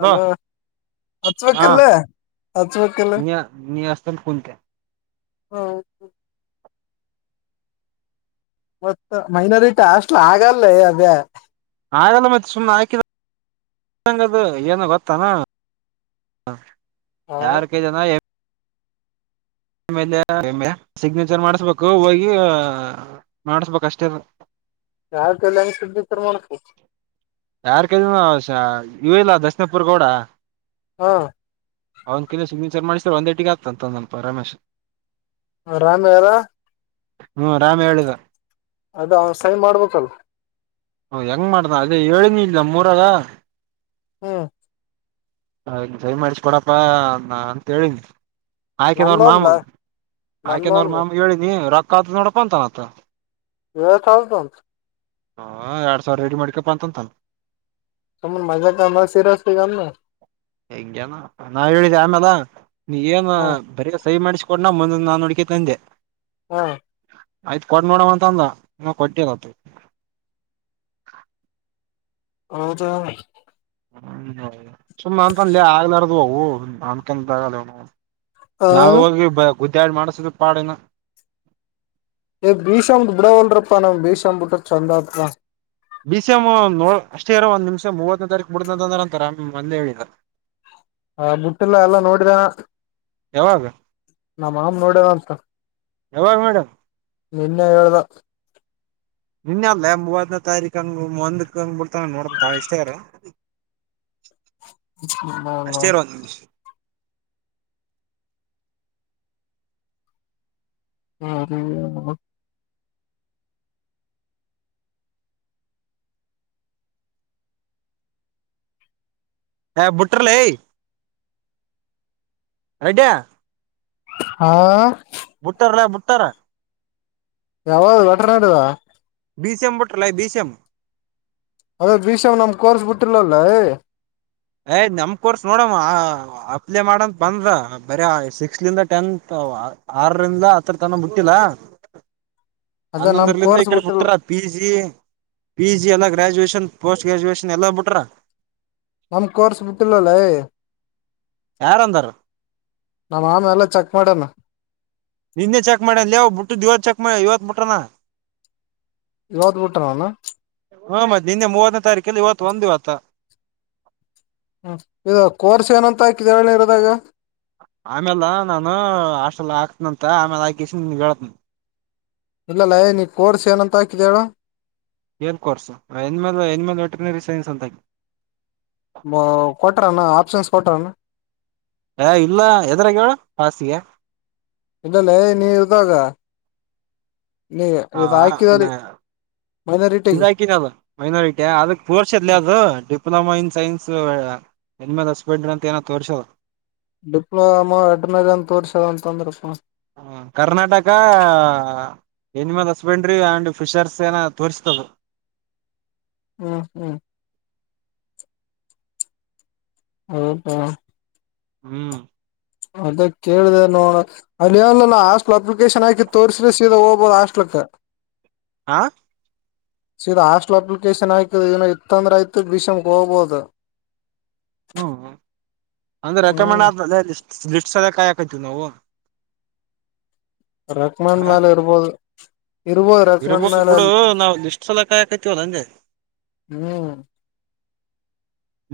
Hello ಹಾ ಅಚಬೇಕ್ಕಲ್ಲ ಅಚುವಕ್ಕಲ್ಲ ನೀ ನೀ ಅಷ್ಟಂತ ಕುಂತೆ ಹ್ಮ್ ಮತ್ತ ಮೈನಾರಿಟಿ ಅಷ್ಟಲ ಆಗಲ್ಲ ಅದ್ಯಾ ಹಾಗಗಲ್ಲ ಮತ್ತೆ ಸುಮ್ನೆ ಹಾಕಿದ ಂಗದು ಏನು ಗೊತ್ತಾನ ಹ ಯಾರ್ ಕ ಜನ ಆಲೆ ಸಿಗ್ನೇಚರ್ ಮಾಡಸ್ಬೇಕು ಹೋಗಿ ಮಾಡಸ್ಬೇಕ ಅಷ್ಟೇ ಯಾರ್ ಕೈಲಿ ಯಂಗ್ [unintelligible] ಮಾಡಬೇಕು ಯಾರ್ ಕೈಲಿ ಇವಿಲ ದಶನಪುರ್ ಗೌಡ ಹಾ ಅವಂದ ಕಿಲ ಸಿಗ್ನೇಚರ್ ಮಾಡಿಸ್ತಾರೆ ಒಂದ್ ಎಟಿಗೆ ಆಗ್ತಂತ ಒಂದಲ್ಪ ರಮೇಶ್ ಆರಾಮ್ ಯಾರ ಹ್ಮ್ ರಾಮ್ ಹೇಳಿದ ಅದ ಸೈನ್ ಮಾಡ್ಬೇಕಲ್ ಹ ಹೆಂಗ್ ಮಾಡ್ದ ಅದೇ ಹೇಳನ ಇಲ್ ಮೂರಾರ ಹ್ಮ ಹಾಗ ಸೈನ್ ಮಾಡಿಸಕೊಡಪ್ಪಾ ನಾ ಅಂತ ಹೇಳಿನಿ ಆಯ್ಕನವ್ರ ನಂದೊಂದ್ಲ ಮಾಮೂಲ್ ಆಯ್ಕನ ಅವ್ರ ನಂದೊಂದು ಮಾಮೂ ಹೇಳಿನಿ ರೊಕ್ಕ ಕದು ನಡ ಪಂತಾನತ್ತ ಎಸ್ಟ್ಧೋ ಹಾ ಎರಡ್ ಸಾವಿರ ರೇಡಿ ಮಾಡ್ಕಪ್ಪಾ ಅಂತಂತಲ್ಲ ಸಮ್ಮ ಮಾಜಾ ಕಾಮ ಆ ಸಿರಸ್ತೆ ಕಾಮ ನ ಹೆಂಗೇನಾ ನಾವ್ ಹೇಳಿದ ಆಮೇಾಲ ನೀ ಏನ್ ಹ ಬರ ಸಹಿ ಮಾಡಿಸಕೊೊಂಡನಾ ಮುಂದ ನಾ ನುಡಿಕತಂದೆ ಹಾ ಆಯ್ತ್ ಕೊಡ ನೋಡವ ಅಂತ ಅಂದ ಕೊಟ್ಟದತ ಹೌದು ಹ್ಮೌ ಸುಮ್ನೆ ಅಂತ ಅಲ್ಲ ಆಗ್ಲಾರದು ಅವು ನನ್ ಕೆಂತ ಆಗಲ್ಲವ ಹ ನಾವ ಹೋಗಿ ಗುದ್ದ್ಯಾಡಿ ಮಾಡಸುದು ಪಾಡಿನ ಭೀಷ್ ಬಿಡ ಒಳ್ಳರಪ್ಪ ನಾ ಭೀಷ್ ಬಿಟ್ಟ ಚಂದ ಅ ಬಿ ಸಿ ಎಂ ನೋ ಅಷ್ಟೇ ಇರೋ ಒಂದ್ ನಿಮಿಷ ಮೂವತ್ತನೇ ತಾರೀಕು ಮುಡ ಅಂತಂದ್ರ ಅಂತಾರ ಮಂದೆ ಹೇಳಿದ ಹ ಮುುಟ್ಟಲ್ಲ ಎಲ್ಲ ನೋಡಿದ ಯಾವಾಗ ನ ಮಾಮ ನೋಡವ ಅಂತ ಯಾವಾಗ ಮೇಡಮ್ ನಿನ್ನೆ ಹೇಳ್ದ ನಿನ್ನ ಅಲ್ಲೇ ಮೂವತ್ತನೇ ತಾರೀಕು ಹಂಗ ಒಂದ ಹಂಗ್ ಬಿಳ್ತ ನೋಡ ಬಾಳ ಇಷ್ಟಾರ ಹಾ ಹಾ ಅಷ್ಟೇ ಇರ ಒಂದ್ ನಿಮಿಷ ಹ್ಮದ ಹ ಬುಟ್ಟಿರ್ಲೆ ಯದಾ ಹಾ ಮುಟ್ಟರಲ್ಲ ಮುಟ್ಟರ ಯಾವ ಒಟನಾಡುವ ಬಿಸಿಎಂ ಬುಟ್ರಲೇ ಬಿಸಿಎಂ ಅದು ಬಿಸಿಎಂ ನಮ್ ಕೋರ್ಸ್ ಬಿಟ್ಟಲಲ್ಲ ಯ್ ನಮ್ ಕೋರ್ಸ್ ನೋಡಮ್ಮ ಅಪ್ಲೈ ಮಾಡಂತ ಬಂದ ಬರ ಸಿಕ್ಸ್ತ್ಲಂದ ಟೆಂತ್ ಹ ಆರರಿಂದ ಹತ್ತರ ತನ ಬಿಟ್ಟಿಲ್ಲ [inaudible] ನಮ್ ಹನ್ನೊಂದರ್ಲಿಂದ ಈ ಕೋರ್ಸ್ ಕಡೆ ಬಿಟ್ಟಿಲ್ಲ ಬಿುಟ್ಟ್ರ ಪಿ ಜಿ ಪಿ ಜಿ ಎಲ್ಲ ಗ್ರಾಜುಯೇಷನ್ ಪೋಸ್ಟ್ ಗ್ರ್ಯಾಜುಯೇಷನ್ ಎಲ್ಲ ಬಿಟ್ರ ನಮ್ ಕೋರ್ಸ್ ಬಿುಟ್ಟಿಲ್ಲಲ್ಲೇ ಯಾರ ಅಂದ್ರ ನಮ್ಮ ಆಮ ಎಲ್ಲಾ ಚೆಕ್ ಮಾಡಣ ನಿನ್ನೆ ಚೆಕ್ ಮಾಡ್ಯ ಅಲ್ಲಿವು್ ಬಿಟ್ಟು ದವ ಚೆಕ್ ಮಾಡ ಇವತ್ ಬಿಟ್ರನಾ ಇವತ್ ಬಿಟ್ಟ ಅವನು ಹ್ಮ ಮತ್ತೆ ನಿನ್ನೆ ಮೂವತ್ತನೇ ತಾರೀಕು ಕ ಇವತ್ತು ಒಂದ್ ಇವತ್ತ ಹ್ಮ ಇದು ಕೋರ್ಸ್ ಏನಂತಕಿದಿ ಹೇಳು ಇದ್ರಾಗ ಆಮೇಲೆ ನಾನು ಹಾಸ್ಟೆಲ್ ಹಾಕ್ತನ ಅಂತ ಆಮೇಲೆ ಹಾಕಿಸಿ ನಿನ್ ಹೇಳತನ ಇಲ್ಲಲ್ಲ ಏ ನೀ ಕೋರ್ಸ್ ಏನಂತ ಹಾಕಿದಿ ಹೇಳು ಏನ್ course animal animal veterinary science ಅಂತ ಕೊಟ್ರಣ್ಣ ಆಪ್ಷನ್ಸ್ ಕೊಟ್ರಣ್ಣ ಹ ಇಲ್ಲ ಎದ್ರಾಗ ಹಾಸಿಗೆ ಇಲ್ಲಲ್ಲೇ ನೀ ಇದ್ದಾಗ ಇವ ಆಗಿವ್ರಿ ಇಕಿನ ಅದು ಮೈನಾರಿಟಿ ಅದಕ್ ಪೋರ್ಷ ಇಲಿ ಅದು ಡಿಪ್ಲೊಮಾ ಇನ್ ಸೈನ್ಸ್ ಎಣ್ಮೇಲೆ ಸ್ಪೀಡ್ ಅಂತ ಏನ ತೋರ್ಶವ ಡಿಪ್ಲೊಮೋ ಅಡ್ಮನ್ ತೋರ್ಸೋದ ಅಂತಂದ್ರಪ್ಪ ಹ ಕರ್ನಾಟಕ ಹ ಎನಿಮಲ್ ಹಸ್ಬೆಂಡ್ರಿ ಅಂಡ್ ಫಿಶರ್ಸ್ ಏನ ತೋರಿಸ್ತದೆ ಹ್ಮ್ ಹ್ಮ್ ಹೌದಾ ಹ್ಮ್ ಅದ ಕೇಳಿದೆ ನೋಡ ಅದೇನ್ ಹಾಸ್ಟ್ಲ್ ಅಪ್ಲಿಕೇಶನ್ ಹಾಕಿ ತೋರಿಸಸ್ರೆ ಸೀದಾ ಹೋಗ್ಬೋದು ಹಾಸ್ಟ್ಲ್ಕ್ [inaudible] ಹಾ ಸೀದಾ ಹಾಸ್ಟೆಲ್ ಅಪ್ಲಿಕೇಶನ್ ಆಕ ಏನೋ ಇತ್ತಂದ್ರೆ ಆಯ್ತ ಭೀಷಮ್ಗೆ ಹೋಗ್ಬಹುದು [inaudible] ಹ್ಮ್ ಅಂದ್ರೆ ರೆಕಮೆಂಡ್ ಹ್ಮ್ ಆದ ಅ ಲಿಸ್ಟ್ ಅದ ಕತು ನವು ರಕ್ಮಂಡ್ ಮೇಲೆ ಇರ್ಬೋದು ಇರ್ಬೋದು ರೆಕಮೆಂಡ್ ಇರ್ಬೋದು ಮೇಲೆ ಬಿಡು ಅಲ್ಲಿ ನಾವವು ಲಿಸ್ಟ್ ಸಲ ಕಾಯಕೈತಿವ ಅಂಗೆ ಹ್ಮ್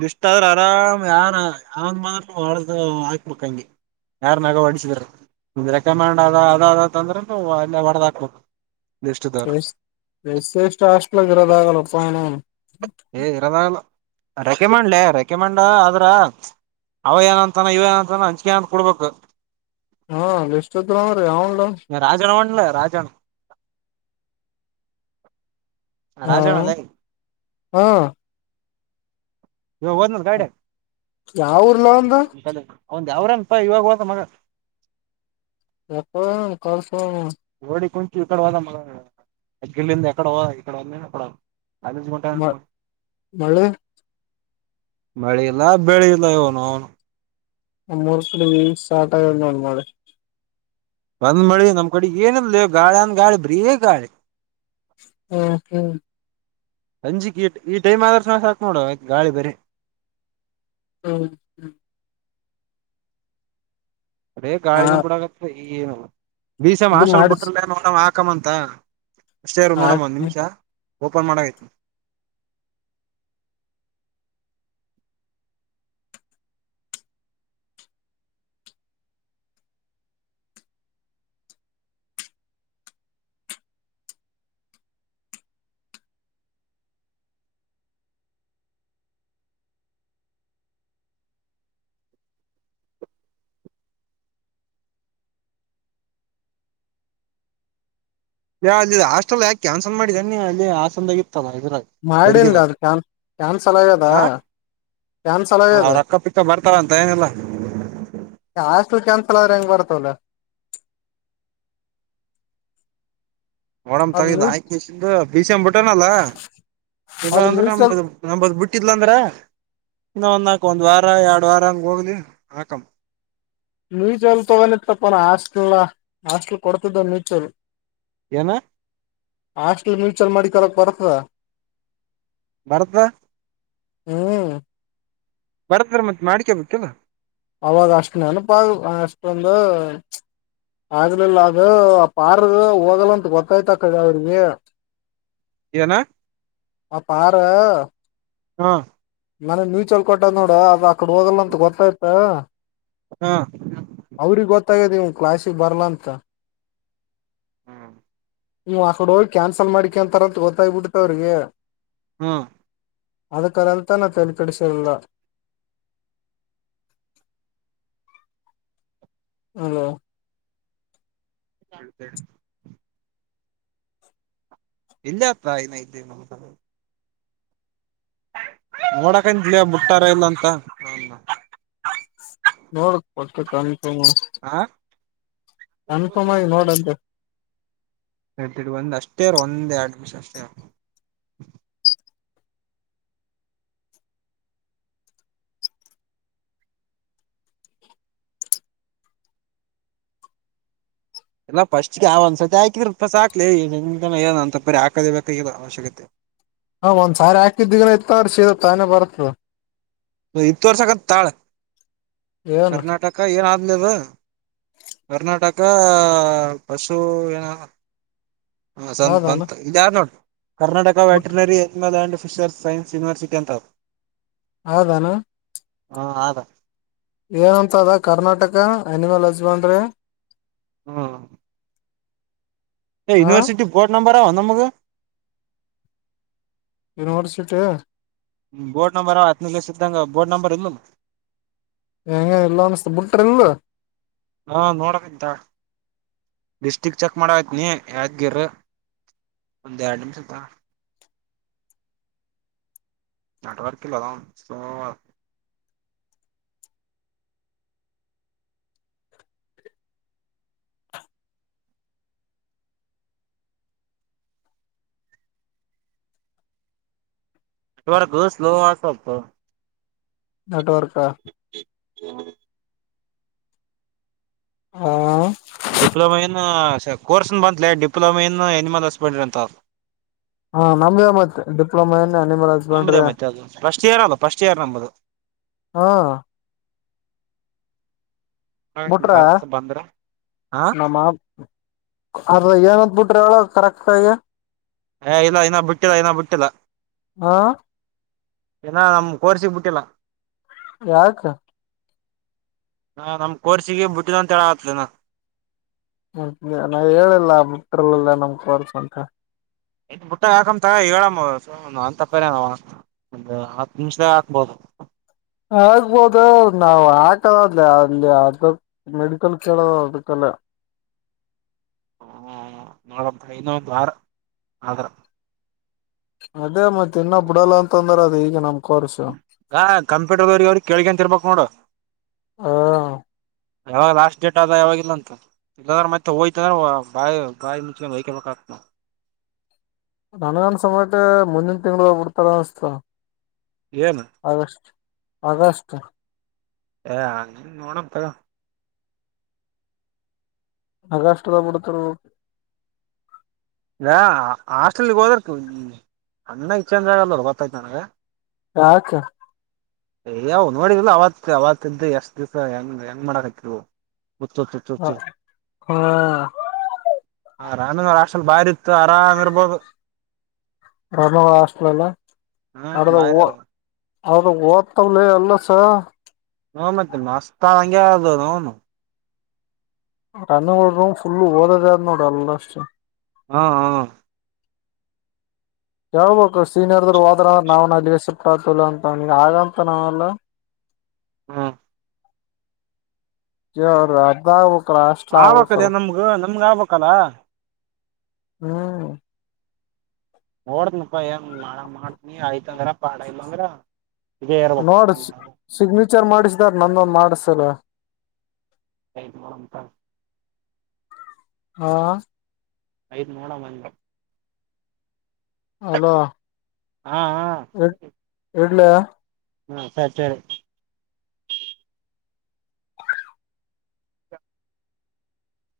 ಇಷ್ಟ ಆದ್ರ ಆರಾಮ್ ಯಾರ ಅವಂಗ ಮಾತ್ರ ಹೊಡ್ದ ಹಾಕ್ಬೇಕಂಗೆ ಯಾರ್ ಮಗ ಹೊಡಿಸಿದ್ರ ನಿಮ್ದ ರೆಕಮೆಂಡ್ ಅದ ಅದ ಅದ ಅಂದ್ರನು ಅಲ್ಲೇ ಹೊಡದ್ ಹಾಕ್ಬೇಕು ಲಿಸ್ಟ್ ದವ್ರು ಎ ಎಸ್ ಎಷ್ಟು ಹಾಸ್ಟಲ್ ಇರೋದ ಆಗಲ್ಲಪ್ಪಾಯಣ ನಾನು ಏ ಇರಲ್ಲ ನಾನು ರೆಕೆಮಂಡಲೆ ರೆಕೆಮಂಡ ಆದ್ರ ಅವ ಏನ ಅಂತಾನ ಇವ ಏನ ಅಂತಾನ ಅಂಚಿಕೆ ಅ ಕೊಡ್ಬೇಕು ಹಾ ಲಿಸ್್ಟ ಇದರಾಮ ರೀ ಯವುನ್ಲ ಲ್ಲ ರಾಜಾನ ಹಾ ಹಾ ಇವಾಗ ಹೋದ್ನ ಗಾಡೆ ಯಾವ ಊರ್ಲ ಅವುಂದು ಒಂದು್ ಅವ್ರನ್ಪ ಇವಾಗ ಹತ ಮಗ ಎಕ್ಕ ಕಸ [inaudible] ಇಗಡೆ ಹೋದ ಮಗ ಇಗಡಿ ಏಗಡಿ ಹೋದ ಇಗಡೆ ಹೋದ್ನ ಅಕಡೆ ಹೋದ್ನ ಅದು ಮೊಟ ಅಮ್ಮ ಮಳೆ ಮಳಿ ಇಲ್ಲ ಬೆಳಿ ಇಲ್ಲ ಇವನು ಅವ್ನು ನಮ್ಮಾರ್ ಕಡೆ ಈಗ ಸ್ಟಾರ್ಟ ಆಗ್ಯೇತ್ ನೋಡ್ ಮಳೆ ಬಂದ್ ಮಳಿ ನಮ್ ಕಡೆ ಏನಿಲ್ಲ ಗಾಳಿ ಅಂದ ಗಾಳಿ ಬರೀ ಗಾಳಿ ಹ್ಮ ಹ್ಮ್ ಸಂಜಿಕ್ ಈ ಈ ಟೈಮ್ ಆದ್ರ ಸ ಸಾಕ್ ನೋಡುವ ಗಾಳಿ ಬರಿೀ ಹ್ಮ ಹ್ಮ ಅದೇ ಹ ಗಾಳಿ ಬುಡಕತ್ತದೆ ಏನವ ಈ ಬೀಸ ಇದು ಮಾಡಿಸ್ ಮಾಷಲ್ಬುಟ್ಟಲ್ಲ ಹಕ್ಕಮ್ಮಂತ ಅಷ್ಟೇರು ನೋಡ ಒಂದ್ ನಿಮಿಷ ಓಪನ್ ಮಾಡತ ಯ ಅಲ್ಲಿ ಹಾಸ್ಟೆಲ್ ಯಾಕೆ ಕ್ಯಾನ್ಸಲ್ ಮಾಡಿದಾನಿ ಅಲ್ಲಿ ಹಾಸಂದಗೆ ಇದ್ರಗ ಮಾಡನ್ಲ ಬರಿಗಿದಗ ಅದು ಕ್ಯಾನ್ ಕ್ಯಾನ್ಸಲ್ ಆಗ್ಯದ ಹ ಕ್ಯಾನ್ಸಲ್ ಹ ಆಗ್ಯದ ಅವ್ರಕ್ಕಪಿಕ್ಕ ಬರ್ತಾರಂತ ಏನಿಲ್ಲ ಳಂಗಗೆ ಬರತಲ್ಲ ಓಡಮ್ ತಗಿದ್ ಆಯಕ ಬೀಸ ಅ ಬಿಟ್ಟನಲ್ಲ ಇಲ್ಲ ಅದು ಅಂದ್ರೆ ಮ್ಯೂಚುವಲ್ ನ ನದ್ ಬಿಟ್ಟ ಹತಿದ್ಲಂದ್ರ ಇ ಒ ನಾಕ ಒಂದ್ ವಾರ ಎರಡ್ ವಾರ ಹಂಗ ಹೋಗ್ಲಿ ಹಾಕಂ ನೀೂಚೋಲ್ ತಗೊಂಡ ತಪ್ಪ ನ ಹಾಸ್ಟಲ್ ಹಾಸ್ಟಲ್ ಕೊಡ್ತದೋ ನೀೂಚೋಲ್ ಏನ ಹಾಸ್ಟಲ್ ಮ್ಯೂಚುವಲ್ ಮಡಿಿ ಕರಕ್ ಬರ್ತದ ಬಾರದ ಹ್ಮ್ ಬರತ್್ರ ಮತ್ ಮಾಡ್ಕೇಬೇಕಲ್ವಾ ಅವಾಗ ಅಷ್ಟ ನೆನಪಾಗ ಅಷ್ಟೊಂದು ಆಗ್ಲಿಲ್ಲ ಅದು ಆ ಪಾರ ಹೋಗಲ್ಲ ಅಂತ ಗೊತ್ತಾಯ್ತ ಕಡ ಅವ್ರಿಗೆ ಏನ ಆ ಪಾರ ಹಾ ಮನನ್ಯೂಚಲ್ ಕೊಟ್ಟ ನೋಡ ಅ್ರ ಅಕಡೆ ಹೋಗಲ್ಲ ಅಂತ ಗೊತ್ತಾಯ್ತ ಹಾ ಗ್ ಕ್ಲಾಸಿಗೆ ಬರ್ಲ್ಲಾ ಅಂತ ಹ್ಮ ಹ್ ಆ ಕಡೆ ಹೋಗಿ ಕ್ಯಾನ್ಸಲ್ ಮಾಡಿಕ ಅಂತಾರಂತ ಗೊತ್ತಾಗಬಿಡ್ತ ಅವ್ರಿಗೆ ಹ್ಮ್ ಅದಕ್ಕಾದಂತಾನ ತರಿಪಡಿಸಿರಿಲ್ಲ ಹ್ಮ ತ ಇಲ್ಲಾ ಪ್ರಾಯನ ಇಲ್ಲಿ ನ ನೋಡಕಂತಲಯ ಮುಟ್ಟಾರ ಇಲ್ಲ ಅಂತ ನೋಡ್ ಕೊಡ್ ಆಾ ಕನ್ಫರ್ಮ್ ಆಗಿ ನೋಡಂತ ಎಡ್ ಒಂದ್ ಅಷ್ಟೇಾರ ಒಂದ್ ಎರಡು ಮಷ ಅಷ್ಟೇ ಇಲ್ಲ ಫಸ್ಟ್ಗೆ ಯಾವ ಒಂದ್ಸರ್ತಿ ಹಾಕಿದ್ರೆಪಸಸ್ ಹಕ್ಲಿ ಏ ಅಂತ ಬರಿ ಹಾಕದೇ ಬ ಅವಶ್ಯಕತೆ ಹಾ ಒಂದ್ಸಾರಿ ಹಾಕಿದ್ದಗನ ಇತ್ತ ಅವ ಸೀರತ್ತ ತಾನೇ ಬರತ್ ಇತ್ುವರ್ಷಕಂತ ತಾಳೆ ಏನ್ ಕರ್ನಾಟಕ ಏನಾದ ದ ಕರ್ನಾಟಕ ಪಶು ಏನ ಹ ಸತ್ ಹೌದಾನ ಬಂತ ಇದ ಯಾರ್ ನೋಡಿ ಕರ್ನಾಟಕ ಬಟ್ ವೆಟ್ರನರಿಲ್ಂಡ್ ಸೋಶಲ್ ಸೈಂಸ್ ಯನಿವರ್ಸಿಟಿ ಅಂತಾ ಹೌದಾನ ಹಾ ಆದ ಏನಂತ ಅದ ಕರ್ನಾಟಕ ಅನಿಮಲ್ ಹಸ್ಬೆಂಡ್ರಿ ಹ್ಮ ಎ ಹ ಯುನಿವರ್ಸಿಟಿ ಬೋರ್ಡ್ ನಂಬರ ಒಂದ ಮಗ ಯುನಿವರ್ಸಿಟಿಯ ಬೋರ್ಡ್ ನಂಬರ್ ಹತ್ತುನ ಸ್ಧಂಗ ಬೋರ್ಡ್ ನಂಬರ್ ಇಲ್ಲು ಹಂಗ ಎಲ್ಲ ಬಿಟ್ಟರ್ಲ್ಲ ಲಡಿಸ್ಟಿಕ್ ಚೆಕ್ ಮಾಡತ್ನಿ ಯದಗಿರ ಒಂದ್ ಎರಡ್ ನಿಮಿಷತ್ತ ನೆಟ್ವರ್ಕ್ ಇಲ್ಲದಾ ಸಲೋ ಇಡ ಗ ಸ್ಲ ಆಸ ನೆಟ್ವರ್ಕ ಹ ಹಾ ಡಿಪ್ಲೊಮೆಯನ್ನು ಸರ್ ಕೋರ್ಸನ ಬಂದಲ ಡಿಪ್ಲೊಮ ಇನ್ನು ಆನಿಮಲ್ ಹಸ್ಬೆಂಡ್ರಿ ಅಂತ ಹಾ ನಮ್ಗೆೇ ಮತ್ತೆ ಡಿಪ್ಲೊಮಾ ಏನ್ ಅನಿಮಲ್ ನಮ್ದೇ ಹಸ್ಬೆಂಡ್ರಿ ಮತ್ತೆ ಅದು ಫಸ್ಟ್ ಇಯರ್ ಅಲ್ಲ ಫಸ್ಟ್ ಇಯರ್ ನಂಬದು ಹಾ ಬಿಟ್ರ ಭಾರತ ಬಂದ್ರ ಹ ನಮ್ಮ ಅದ ಏನಂದ ಬಿಿಟ್ರಿ ಅವಳ ಕರೆಕ್ತಗಿ ಹ ಇಲ್ಲ ಇನ್ನ ಬಿಟ್ಟಿಲ್ಲ ಇನ್ನ ಬಿಟ್ಟಿಲ್ಲ ಹ ಏನ ನಮ್ ಕೋರ್ಸಿಗ್ ಬಿಟ್ಟಿಲ್ಲ ಯಾರಕ ಹಾ ನಮ ಕೋರ್ಸಿಗೆ ಬಿಟ್ಟಿಲ್ಲ ಅಂತ ಹೇಳ ಆತ್ಲನಾ ಹ ನಾ್ ಹೇಳಿಲ್ಲ ಬುಟ್ರಲ್ಲೆಲ್ಲಾ ನಮ ಕ ವರ್ಸ ಅಂತ ಬುಟ್ಟ ಹಾಕ್ ತ ಹೇಳ ತಪ್ಪ ಅ ಹತ್ತು ನಿಮಿಷದ ಹತ್ಬೋದು ಆಗ್ಬೋದ ನಾವ್ ಹಾಕದ ಅದ ಅಲ್ಲಿ ಅದ ಮೆಡಿಕಲ್ ಕೇಳದ ಅದಕ್ಕೆಲ್ಲ [inaudible] ಹ ನೋಡಂತ ಇನ್ನೊ ದ್ವಾರ ಆದ್ರ ಅದೇ ಮತ್ತೆ ಇನ್ನ ಬಿಡಲ್ಲ ಅಂತಂದ್ರ ಅದು ಈಗ ನಮ ಹಾ ಕಂಪ್ಯೂಟರ್ದವರಿಗೆ ಅವ್ರಿಗೆ ಕೇಳ್ಗಂತರ್ಬೇಕಕ್ು ನೋಡು ಹ ಯಾವಾಗ ಲಾಸ್ಟ್ ಡೇಟ್ ಆದ ಯಾವಾಗಾಗಿಲ್ಲ ಅಂತ ಇಲ್ಲದ್ರೆ ಮತ್ತೆ ಹೋಯ್ತದ್ರ ಬಾಯಿ ಬಾಯಿ ಮುಂಚ ಹಯಕಬೇಕತ್ ನಾವವು ನನಗನ್ ಸಮಯಕ್ಕೆ ಮುಂದಿನ ತಿಂಳ ಹಬ ಬಿಡ್ತಾರ ಅನ್ಿಸ್ತ ಏನು ಆಗಸ್ಟ್ ಅಗಸ್ಟ್ ಅ ನೋಣಪ್ಪಾ ಹಾಗಗಷ್ಟ ಬಿಡ್ತಾರ ಇ ಆಾಸ್ಟೆಲಗೆ ಹೋದ್ರ ಅನ್ನ ಇಚ್ಚೆಂದಾಗಲ್ಲ ಗತ್ತೈತು ನನಗೆ ಹತ. ಅಯ್ಯವು ನೋಡಿದಿಲ್ಲ ಅವತ್ತು ಅವತ್ತ್ದ ಎಷ್ಟು ದಿವ್ಸ ಹೆಂಗ್ ಹೆಂಗ್ ಮಾಡಕ್ತಿವು. ಹ ಹಾ. ಹ ರಾಮಂದ ಆಕ್ಲ್ ಬಾರಿ ಇತ್ತು ಆರಾಮ್ ಇರ್ಬೋದು. ರಾಮ ಹಾಸ್ಟಲ್ ಎಲ್ಲ ಹಾ ಅಡದ ಹೂ. ಬಾರಿ ಅದ ಅದ ಓದ್ತವಲ ಎಲ್ಲಸ. ನೋ ಮತ್ತ ಮಷ್ಟತ ಹಂಗೆ ಅದು ನೋನು. [unintelligible] ರೂ ಫುಲ್ಲು ಓದದನೋಡ ಅಲ್ಲ ಇಷ್ಟ. ಹ್ಮ ಹ್ಮ. ಹೇಳ್ಬಬೇಕು ಸೀನಿಯರ್ದರು ಹೋದ್ರ ನಾವ್ನಲ್ಲಿಸಪ್ಪತಲ್ಲ ಅಂತ ಹಾಗಂತ ನಾವೆಲ್ಲಾ. ಹ್ಮ. [unintelligible] ಆಬಕ್ದ ಆಗ್ಬೇಕಲ್ಲ ನಮ್ಗ ನಮ್ಗ ಅಬಕಾಲ. ಹ್ಮ್. ನೋಡ್ನಪ್ಪಾ ಏನ್ ಮಾಡಂಗ ಮಾಡತನಿ ಆಯ್ತಂದ್ರ ಪಾಡ ಇಂಗ್ರ. ನೋಡ ಸಿ ಸಿಗ್ನೇಚರ್ ಮಾಡಿಸಿದಾರ ನಂದೊಂದ ಮಾಡಸ್ ಲೆ. ಹೇ ಮಮತ. ಹಾ. ಐದು ನೋಣ ಮಂದ. ಅಲೋ. ಹಾ ಹಾ. ಇಡ್ [unintelligible] ಹಾ ಸರಿ ಸರಿ.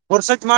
[unintelligible] ಮಾಡ್.